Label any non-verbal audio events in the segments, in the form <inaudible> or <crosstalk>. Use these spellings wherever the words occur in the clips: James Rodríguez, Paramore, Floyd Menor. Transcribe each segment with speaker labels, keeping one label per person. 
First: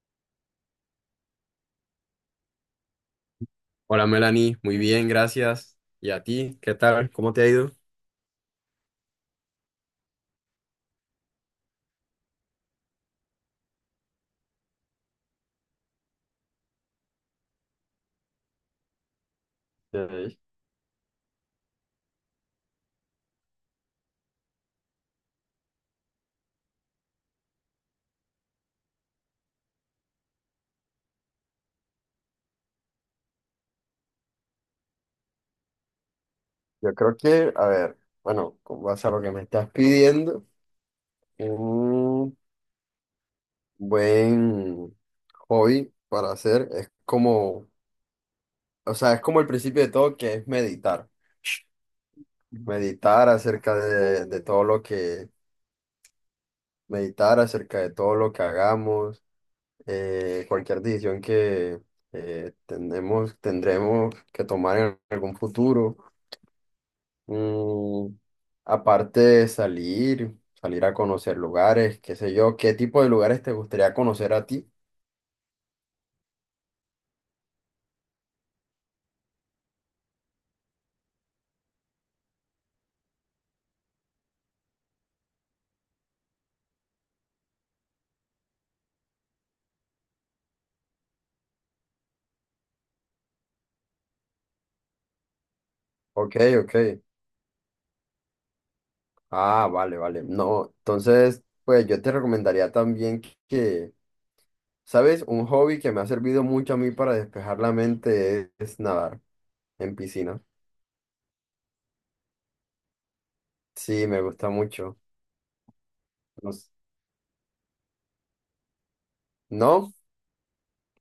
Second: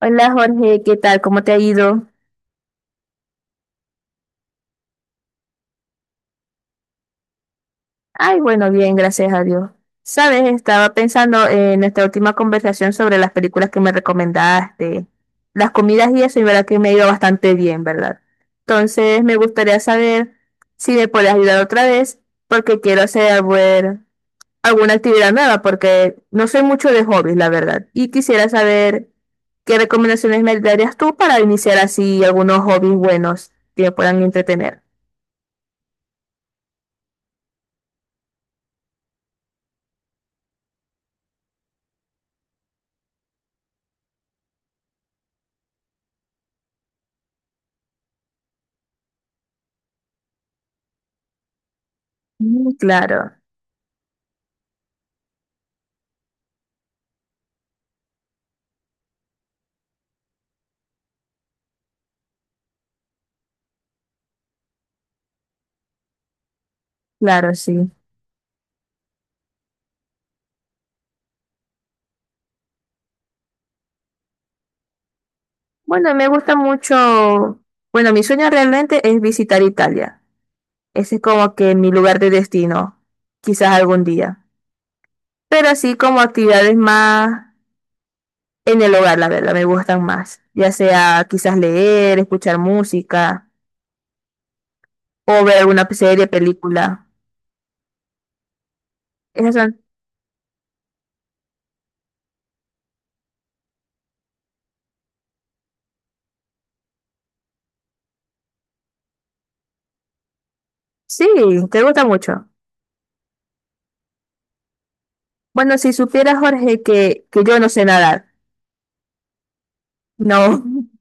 Speaker 1: Hola Jorge, ¿qué tal? ¿Cómo te ha ido?
Speaker 2: Hola Melanie, muy bien, gracias. ¿Y a ti? ¿Qué tal? ¿Cómo te ha ido?
Speaker 1: Ay, bueno, bien, gracias a Dios. Sabes, estaba pensando en nuestra última conversación sobre las películas que me recomendaste, las comidas y eso, y verdad que me ha ido bastante bien, ¿verdad? Entonces, me gustaría saber
Speaker 2: Ok.
Speaker 1: si me puedes ayudar otra vez, porque quiero hacer bueno, alguna actividad nueva, porque no soy mucho de hobbies, la verdad. Y quisiera saber qué recomendaciones me darías tú para iniciar así algunos hobbies buenos que me puedan entretener.
Speaker 2: Yo creo que, a ver, bueno, con base a lo que me estás pidiendo, un buen hobby para hacer es como, o sea, es como el principio de todo que es meditar.
Speaker 1: Mm,
Speaker 2: Meditar
Speaker 1: claro,
Speaker 2: acerca de todo lo que, meditar acerca de todo lo que hagamos, cualquier decisión que tenemos, tendremos que tomar en algún futuro.
Speaker 1: claro, sí.
Speaker 2: Mm, aparte de salir, salir a conocer lugares, qué sé yo, ¿qué tipo de lugares te gustaría conocer a ti?
Speaker 1: Bueno, me gusta mucho, bueno, mi sueño realmente es visitar Italia. Ese es como que mi lugar de destino, quizás algún día. Pero así como actividades más en el hogar, la verdad, me gustan más. Ya sea quizás leer, escuchar música o ver alguna serie,
Speaker 2: Ok, ok.
Speaker 1: película. Esas
Speaker 2: Ah,
Speaker 1: son.
Speaker 2: vale, vale. No, entonces, pues yo te recomendaría también que, ¿sabes? Un hobby que me ha servido mucho a mí para despejar la mente es nadar en piscina.
Speaker 1: Sí, te gusta mucho.
Speaker 2: Sí, me gusta mucho.
Speaker 1: Bueno, si supieras,
Speaker 2: No,
Speaker 1: Jorge, que yo no sé nadar.
Speaker 2: ¿no?
Speaker 1: No. <laughs>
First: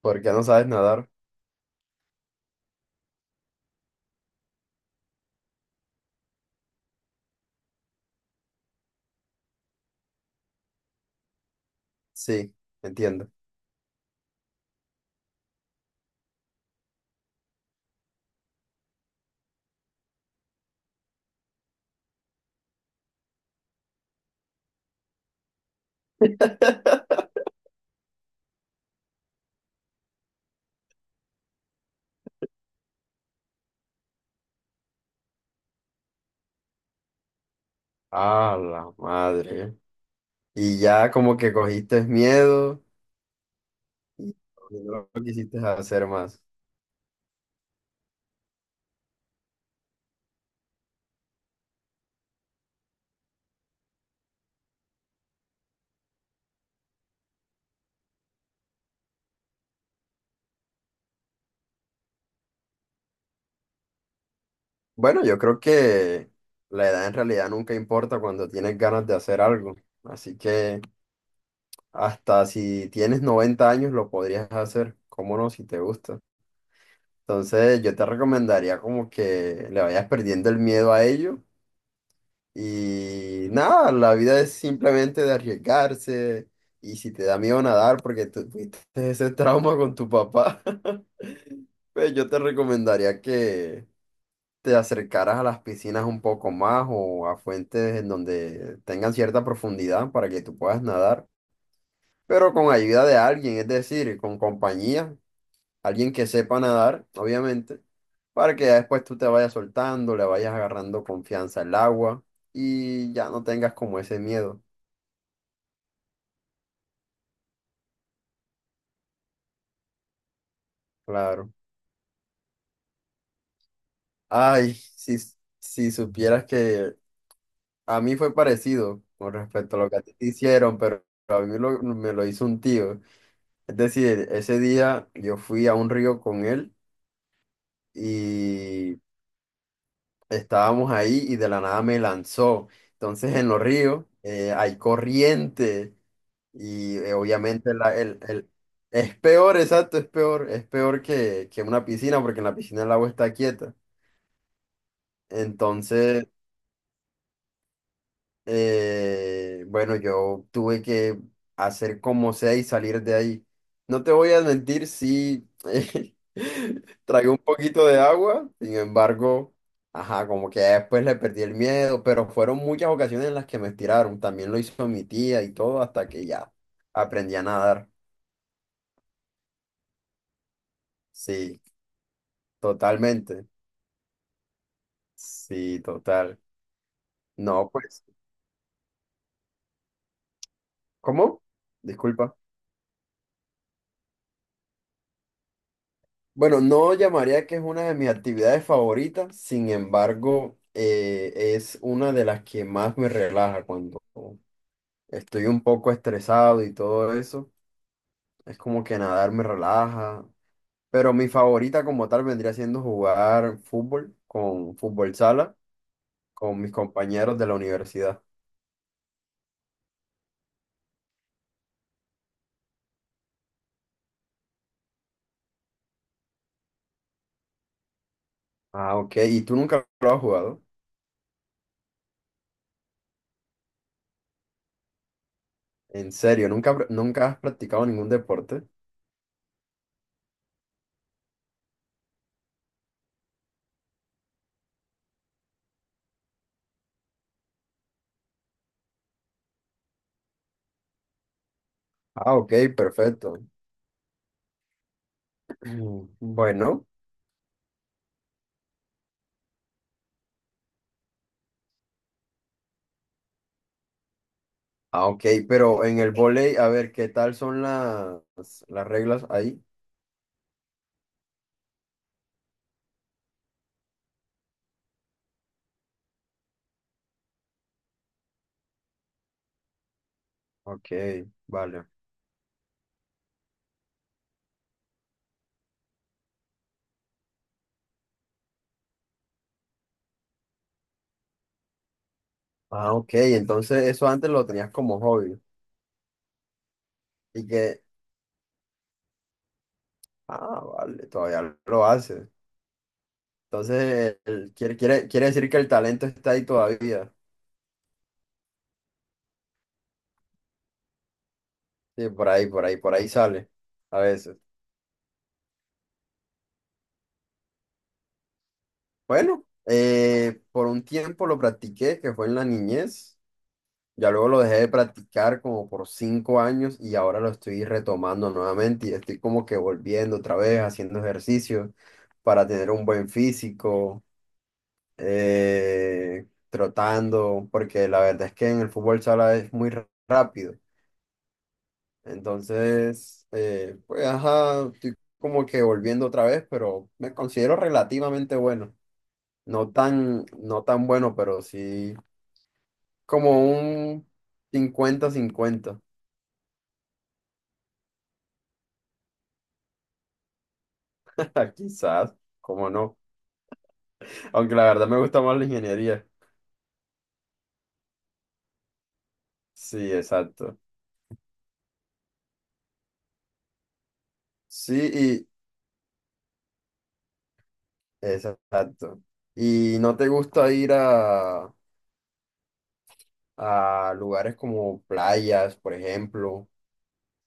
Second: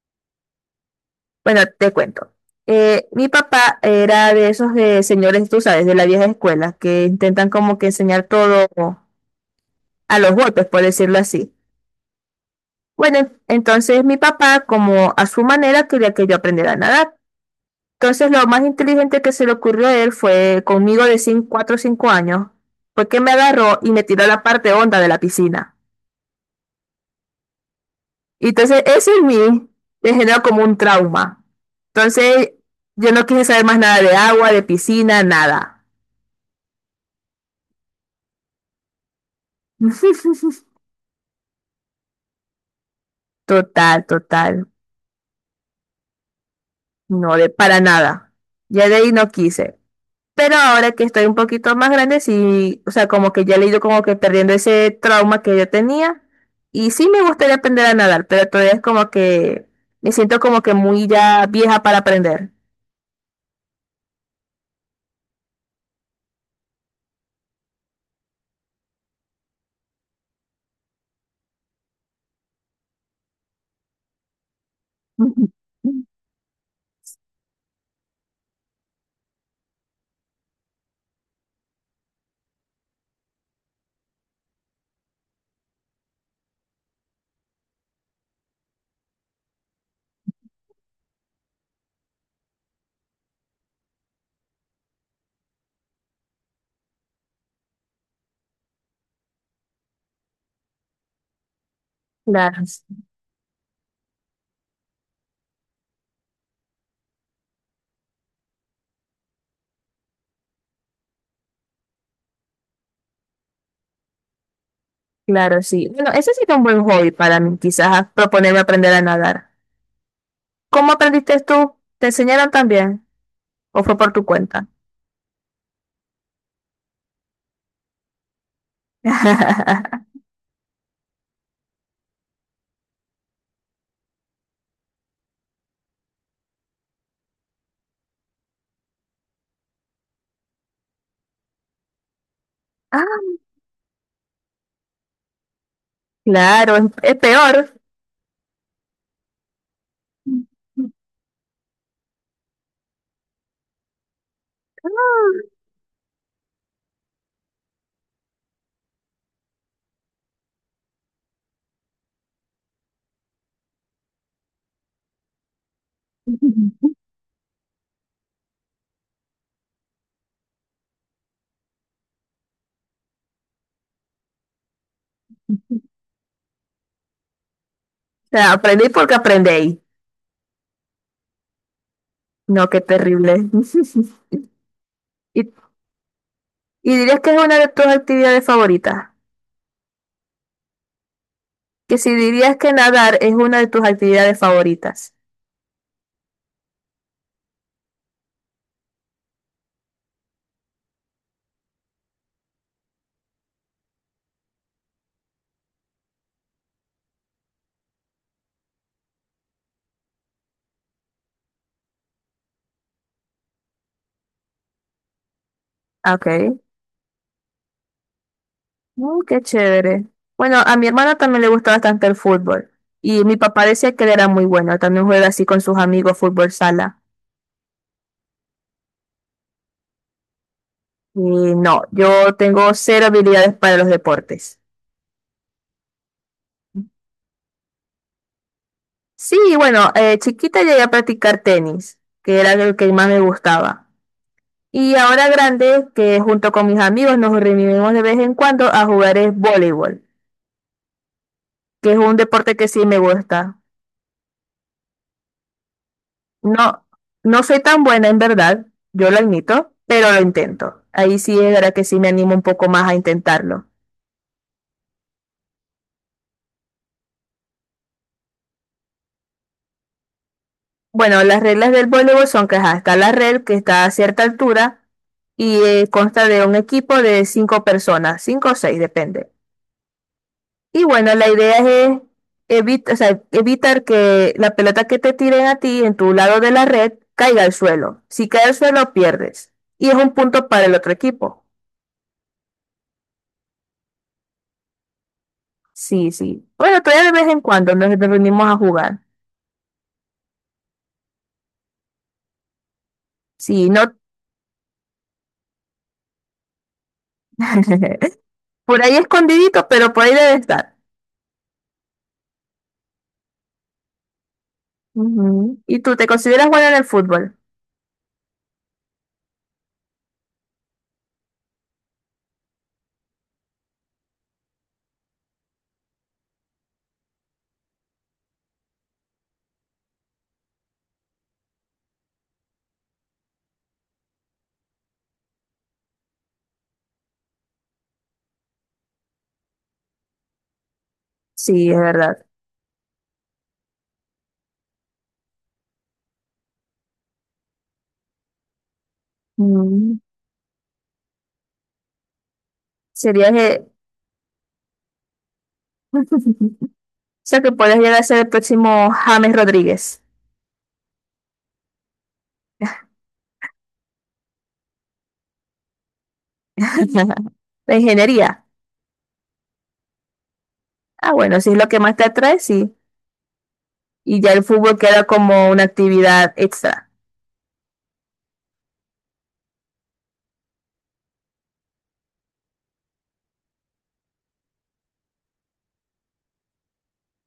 Speaker 2: ¿Por qué no sabes nadar?
Speaker 1: Bueno, te cuento. Mi papá era de esos señores, tú sabes, de la vieja escuela, que intentan como que enseñar todo a los golpes, por decirlo así.
Speaker 2: Sí,
Speaker 1: Bueno,
Speaker 2: entiendo.
Speaker 1: entonces mi papá, como a su manera, quería que yo aprendiera a nadar. Entonces lo más inteligente que se le ocurrió a él fue conmigo de 4 o 5 años, porque me agarró y me tiró a la parte honda de la piscina. Y entonces eso en mí me generó como un trauma. Entonces yo no quise saber más nada de agua, de piscina, nada.
Speaker 2: Ah, la madre.
Speaker 1: <laughs>
Speaker 2: Y ya como que cogiste miedo.
Speaker 1: Total,
Speaker 2: Y
Speaker 1: total.
Speaker 2: no lo quisiste hacer más.
Speaker 1: No, de para nada. Ya de ahí no quise. Pero ahora que estoy un poquito más grande, sí, o sea, como que ya le he ido como que perdiendo ese trauma que yo tenía. Y sí me gustaría aprender a nadar, pero todavía es como que me siento como que muy ya vieja para aprender.
Speaker 2: Bueno, yo creo que la edad en realidad nunca importa cuando tienes ganas de hacer algo. Así que hasta si tienes 90 años lo podrías hacer, cómo no,
Speaker 1: <laughs>
Speaker 2: si te gusta. Entonces yo te recomendaría como que le vayas perdiendo el miedo a ello. Y nada, la vida es simplemente de arriesgarse. Y si te da miedo nadar porque tú tuviste ese trauma con tu papá, <laughs> pues yo te recomendaría que te acercaras a las piscinas un poco más o a fuentes en donde tengan cierta profundidad para que tú puedas nadar, pero
Speaker 1: Claro,
Speaker 2: con ayuda de alguien, es decir, con compañía, alguien que sepa nadar, obviamente, para que ya después tú te vayas soltando, le vayas agarrando confianza al agua y ya no tengas como ese miedo,
Speaker 1: claro, sí. Bueno, ese sería un buen hobby para mí, quizás proponerme aprender a nadar. ¿Cómo aprendiste
Speaker 2: claro.
Speaker 1: tú? ¿Te enseñaron también? ¿O fue por tu cuenta?
Speaker 2: Ay, si, si supieras que a mí fue parecido con respecto a lo que a ti
Speaker 1: <laughs>
Speaker 2: te hicieron, pero a mí me lo hizo un tío. Es decir, ese día yo fui a un río con él y estábamos ahí y de la nada me lanzó. Entonces en los ríos hay corriente
Speaker 1: Claro, es,
Speaker 2: y
Speaker 1: es peor.
Speaker 2: obviamente es peor, exacto, es peor
Speaker 1: <laughs>
Speaker 2: que una piscina porque en la piscina el agua está quieta. Entonces bueno, yo tuve que hacer como sea y salir de ahí. No te voy a mentir, sí, <laughs> tragué un poquito de agua, sin embargo, ajá, como que ya después le perdí el miedo, pero fueron muchas ocasiones en las que me estiraron. También lo hizo mi tía y todo, hasta que ya aprendí a nadar.
Speaker 1: O sea, aprendí porque aprendéis.
Speaker 2: Sí,
Speaker 1: No, qué
Speaker 2: totalmente.
Speaker 1: terrible. <laughs> ¿Y,
Speaker 2: Sí, total.
Speaker 1: y dirías que es una de
Speaker 2: No,
Speaker 1: tus
Speaker 2: pues,
Speaker 1: actividades favoritas?
Speaker 2: ¿cómo?
Speaker 1: Que si
Speaker 2: Disculpa.
Speaker 1: dirías que nadar es una de tus actividades favoritas.
Speaker 2: Bueno, no llamaría que es una de mis actividades favoritas, sin embargo, es una de las que más me relaja cuando estoy un poco estresado y todo eso. Es como que nadar me relaja, pero mi favorita como tal vendría siendo jugar fútbol con fútbol sala,
Speaker 1: Ok.
Speaker 2: con mis compañeros de la universidad.
Speaker 1: Qué chévere. Bueno, a mi hermana también le gusta bastante el fútbol. Y mi papá decía que él era muy bueno. También juega así con sus amigos fútbol sala.
Speaker 2: Ah, ok. ¿Y tú nunca lo has jugado?
Speaker 1: Y no, yo tengo cero habilidades para los deportes.
Speaker 2: ¿En serio? ¿Nunca, nunca has practicado ningún deporte?
Speaker 1: Sí, bueno, chiquita llegué a practicar tenis, que era el que más me gustaba. Y ahora grande, que junto con mis amigos nos reunimos de vez en cuando a jugar es voleibol, que es un
Speaker 2: Ah, ok,
Speaker 1: deporte que sí me
Speaker 2: perfecto.
Speaker 1: gusta.
Speaker 2: <clears throat>
Speaker 1: No,
Speaker 2: Bueno.
Speaker 1: no soy tan buena en verdad, yo lo admito, pero lo intento. Ahí sí es verdad que sí me animo un poco más a intentarlo.
Speaker 2: Ah, ok, pero en el vóley, a ver, ¿qué tal son las reglas ahí?
Speaker 1: Bueno, las reglas del voleibol son que ajá, está la red que está a cierta altura y consta de un equipo de cinco personas, cinco o seis, depende. Y
Speaker 2: Ok,
Speaker 1: bueno, la idea
Speaker 2: vale.
Speaker 1: es o sea, evitar que la pelota que te tiren a ti en tu lado de la red caiga al suelo. Si cae al suelo, pierdes. Y es un punto para el otro equipo.
Speaker 2: Ah, ok, entonces eso antes lo tenías como hobby
Speaker 1: Sí, sí. Bueno, todavía de vez en
Speaker 2: y
Speaker 1: cuando
Speaker 2: que,
Speaker 1: nos reunimos a jugar.
Speaker 2: ah, vale, todavía lo haces.
Speaker 1: Sí, no.
Speaker 2: Entonces, quiere decir que el talento está ahí todavía.
Speaker 1: <laughs> Por ahí escondidito, pero por ahí debe estar.
Speaker 2: Sí, por ahí, por ahí, por ahí sale a veces.
Speaker 1: Ujú. ¿Y tú te consideras bueno en el fútbol?
Speaker 2: Bueno, por un tiempo lo practiqué, que fue en la niñez. Ya luego lo dejé de practicar como por 5 años y ahora lo estoy retomando nuevamente y estoy como que volviendo otra vez, haciendo ejercicio para tener un buen físico, trotando, porque la verdad es que en el fútbol sala es muy rápido.
Speaker 1: Sí, es verdad.
Speaker 2: Entonces, pues ajá, estoy como que volviendo otra vez, pero me considero relativamente bueno. No
Speaker 1: Mm.
Speaker 2: tan, no tan bueno, pero sí
Speaker 1: Serías.
Speaker 2: como un 50/50.
Speaker 1: <laughs> O sea, que podrías llegar a ser el próximo James Rodríguez.
Speaker 2: Ah, quizás, cómo no. Aunque la verdad me gusta más la ingeniería.
Speaker 1: <laughs> La ingeniería.
Speaker 2: Sí, exacto.
Speaker 1: Ah, bueno, si es lo que más te atrae, sí. Y ya el
Speaker 2: Sí,
Speaker 1: fútbol queda
Speaker 2: y
Speaker 1: como una actividad extra.
Speaker 2: exacto. ¿Y no te gusta ir a lugares como playas, por ejemplo?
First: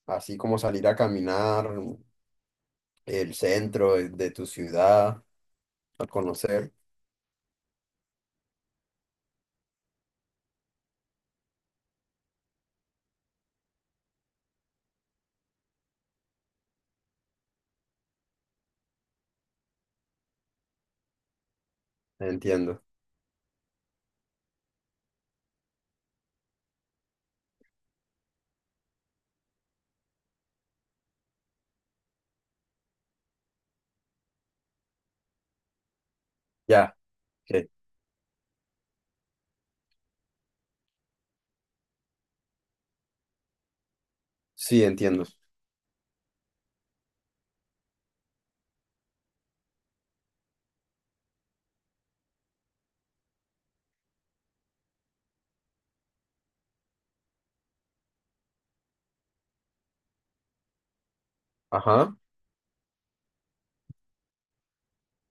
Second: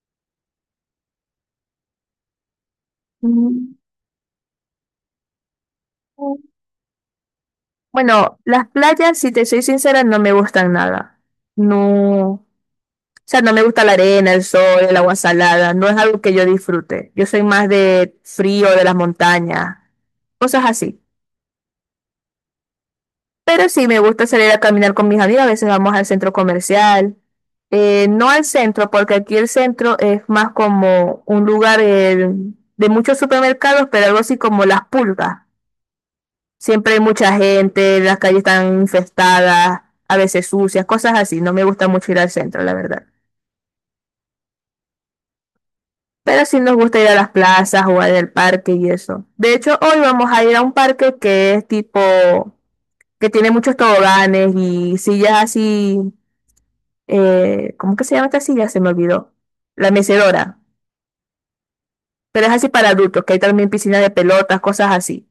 Speaker 2: Así como salir a caminar el
Speaker 1: Mm.
Speaker 2: centro de tu ciudad, a conocer.
Speaker 1: Bueno, las playas, si te soy sincera, no me gustan nada. No, o sea, no me gusta la arena, el sol, el agua salada. No es algo que yo disfrute. Yo soy más de frío, de las montañas, cosas así.
Speaker 2: Entiendo.
Speaker 1: Pero sí, me gusta salir a caminar con mis amigas. A veces vamos al centro comercial. No al centro, porque aquí el centro es más como un lugar de muchos supermercados, pero algo así como las pulgas. Siempre
Speaker 2: Ya,
Speaker 1: hay mucha
Speaker 2: ok.
Speaker 1: gente, las calles están infestadas, a veces sucias, cosas así. No me gusta mucho ir al centro, la verdad.
Speaker 2: Sí, entiendo.
Speaker 1: Pero sí nos gusta ir a las plazas, jugar en el parque y eso. De hecho, hoy vamos a ir a un parque que es tipo, que tiene muchos toboganes y sillas así ¿cómo que se llama esta silla? Se me olvidó. La mecedora.
Speaker 2: Ajá.
Speaker 1: Pero es así para adultos, que hay también piscina de pelotas, cosas así.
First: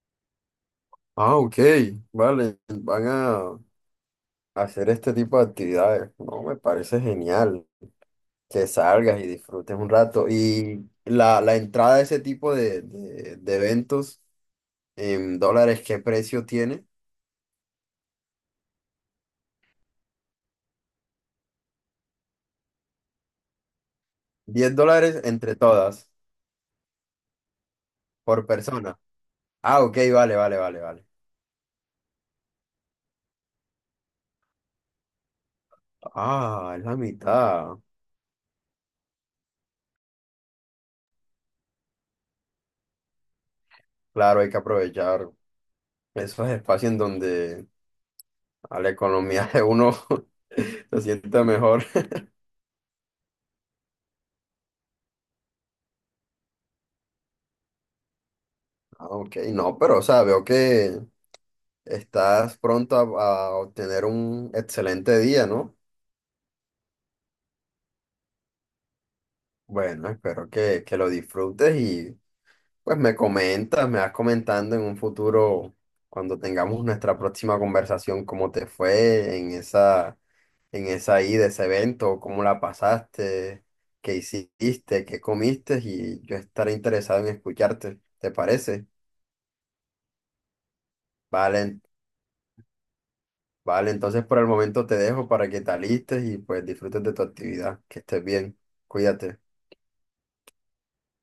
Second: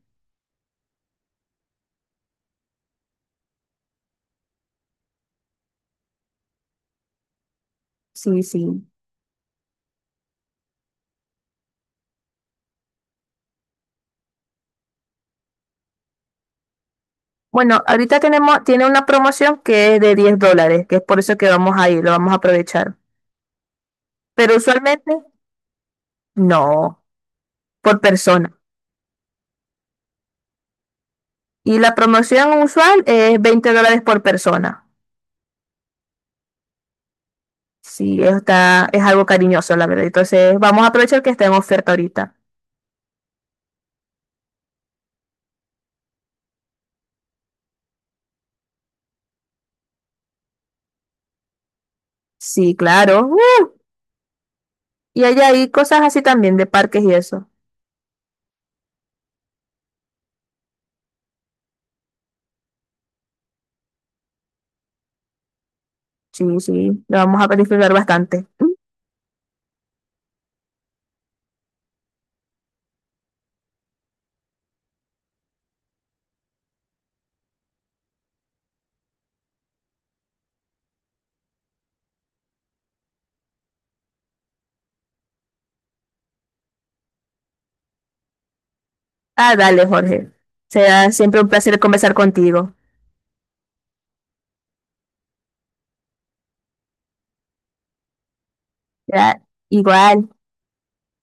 Speaker 2: Ah, ok. Vale. Van a hacer este tipo de actividades. No, me parece genial,
Speaker 1: Sí,
Speaker 2: que
Speaker 1: sí.
Speaker 2: salgas y disfrutes un rato. Y la entrada a ese tipo de eventos en dólares, ¿qué precio tiene?
Speaker 1: Bueno, ahorita tiene una promoción que es de $10, que es por eso que vamos a ir, lo vamos a aprovechar. Pero
Speaker 2: diez
Speaker 1: usualmente,
Speaker 2: dólares entre todas,
Speaker 1: no, por
Speaker 2: por
Speaker 1: persona.
Speaker 2: persona. Ah, ok, vale, vale, vale, vale.
Speaker 1: Y la promoción usual es $20 por persona.
Speaker 2: Ah, es la mitad.
Speaker 1: Sí, es algo cariñoso, la verdad. Entonces, vamos a aprovechar que está en oferta ahorita.
Speaker 2: Claro, hay que aprovechar esos espacios en donde a la economía de uno <laughs> se sienta mejor.
Speaker 1: Sí, claro. ¡Uh! Y hay ahí cosas así también de parques y eso.
Speaker 2: Ah, ok, no, pero o sea, veo que estás pronto a obtener un excelente día, ¿no?
Speaker 1: Sí, sí, lo vamos a disfrutar bastante.
Speaker 2: Bueno, espero que lo disfrutes y pues me comentas, me vas comentando en un futuro, cuando tengamos nuestra próxima conversación, cómo te fue en esa ida, ese evento, cómo la pasaste, qué hiciste, qué comiste y yo estaré interesado en escucharte, ¿te parece?
Speaker 1: Ah, dale, Jorge. Será siempre un placer
Speaker 2: Vale,
Speaker 1: conversar contigo.
Speaker 2: vale, entonces por el momento te dejo para que te alistes y pues disfrutes de tu actividad, que estés bien, cuídate.
Speaker 1: Ya, igual.